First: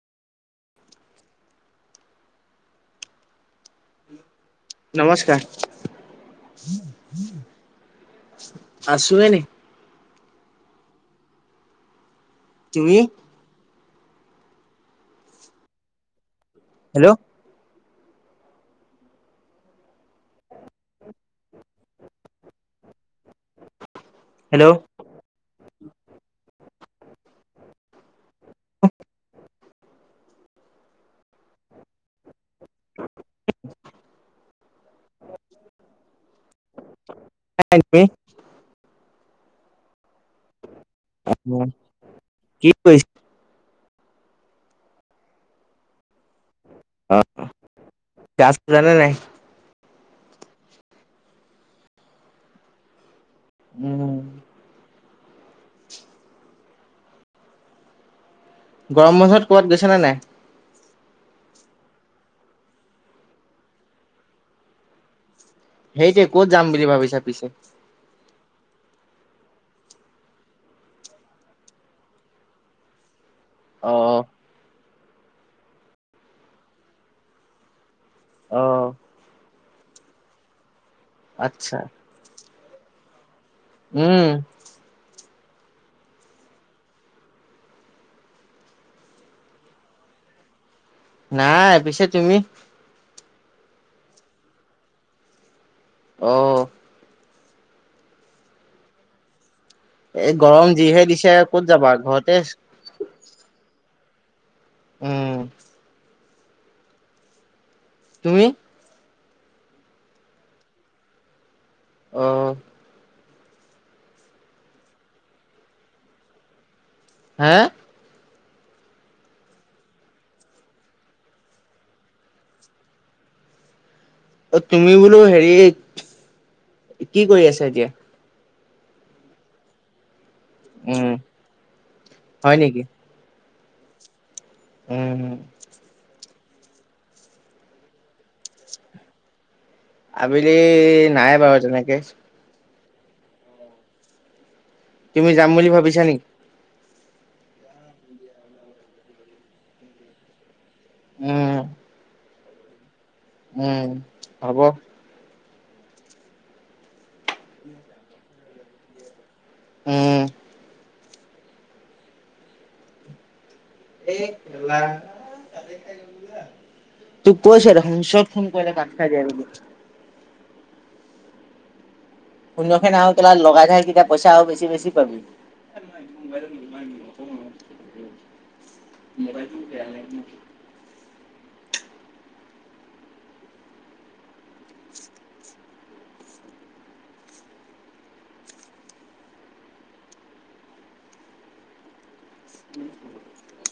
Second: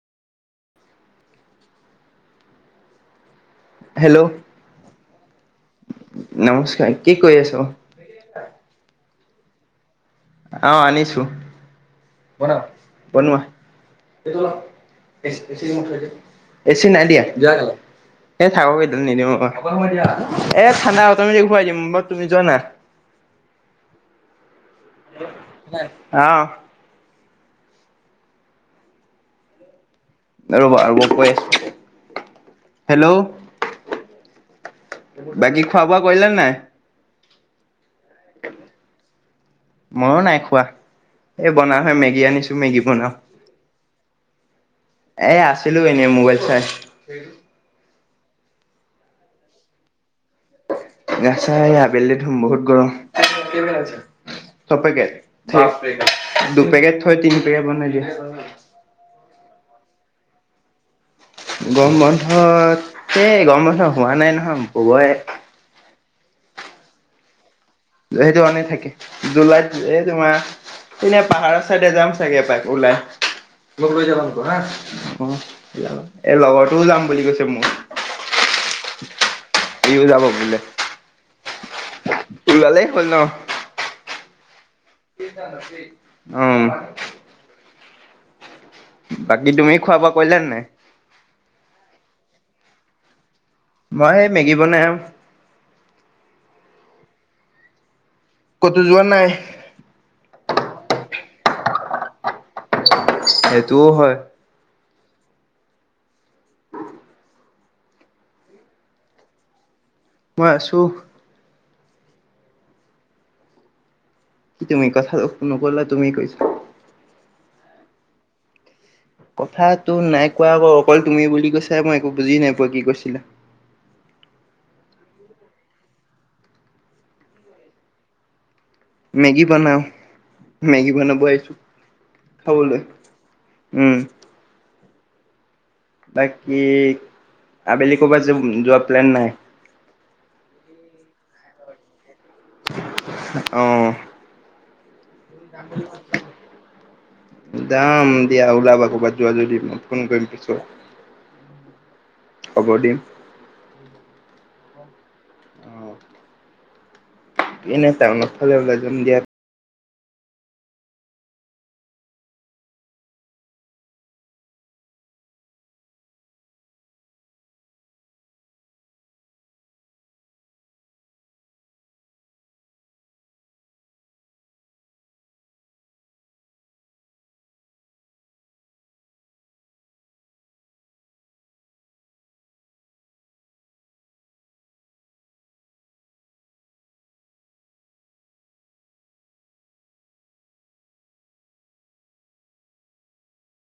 Hello নমস্কাৰ নমস্কাৰ কি কৈ আছ আছু এনেই আহ আনিছো তুমি? বন এ চি নাই দিয়া এ থাক কেইডাল নিদিম এ ঠাণ্ডা অ তমি ঘুৱাই দিম ব তুমি যোৱানা [inaudible] আহ ৰ'ব ৰব কৈ আছো হেল্ল' বাকী খোৱা বোৱা কৰিলে নাই নি ময়ো নাই খোৱা এই বনাওহে মেগী আনিছো কি মেগী কৰিছা বনাওঁ এ আছিলো এনেই মোবাইল চাই গা ধুলা নে নাই গা ছা আবেলি ধুম বহুত গৰম উম চবকে থ দুপেকেট থৈ তিনি পেকেট বনাই দিয়া গৰম বন্ধত ক'বাত গৈছা নে নাই গৰম বন্ধত এই গৰম বন্ধ হোৱা নাই নহয় হবহে সেইটোৱে কত যাম বুলি ভাবিছা পিছে সেইটো অনে থাকে জুলাইত এই তোমাৰ এনেই পাহাৰৰ ছাইডে যাম চাগে এপাক ওলাই অ লগ লৈ যাব আক হা অ এ লগতও যাম বুলি কৈছে মোৰ অ ইউ যাব বোলে আচ্ছা উলালেই হ'ল ন উম আহ বাকী তুমি খোৱা বোৱা কৰিলো নাই নাই পিছে তুমি মই এই মেগী বনাম অহ কতো যোৱা নাই এ গৰম যিহে দিছে ক'ত যাবা ঘৰতে সেইটোও হয় উম তুমি মই আছো আহ কি তুমি কথা নকলা তুমি কৈছা এ কথাতটো নাই কোৱা আকৌ অকল তুমি বুলি কৈছা মই একো বুজি নাই পোৱা কি কৈছিলা [inaudible] অ তুমি বোলো হেৰি কি কৰি আছা এতিয়া মেগী বনাও মেগী উম বনাব আহিছো হয় খাবলৈ নেকি? উম উম বাকী আবেলি ক'ৰবাত য যোৱা প্লেন নাই। আবেলি নাই বাৰু তেনেকে। অ'। তুমি যাম বুলি ভাবিছা নেকি? যাম দিয়া ওলাবা ক'বাত যোৱা যদি মই ফোন কৰিম পিছত। উ'ম। খবৰ দিম। উম হ'ব। অ'। এনে টাউনৰ ফালে ওলাই যাম দিয়া। উ'ম। এ! কেলা কাটে খাই গ'ল দিয়া তোক কৈছে দেখোন চব ফোন কৰিলে কাট খাই যায় বুলি। শুন্য খনে আৰু কেলা লগাই থাই কেতিয়া পইচা আৰু বেছি বেছি পাবি। [unintelligible] মোবাইলটো বেয়া [inaudible] [unintelligible] [unintelligible]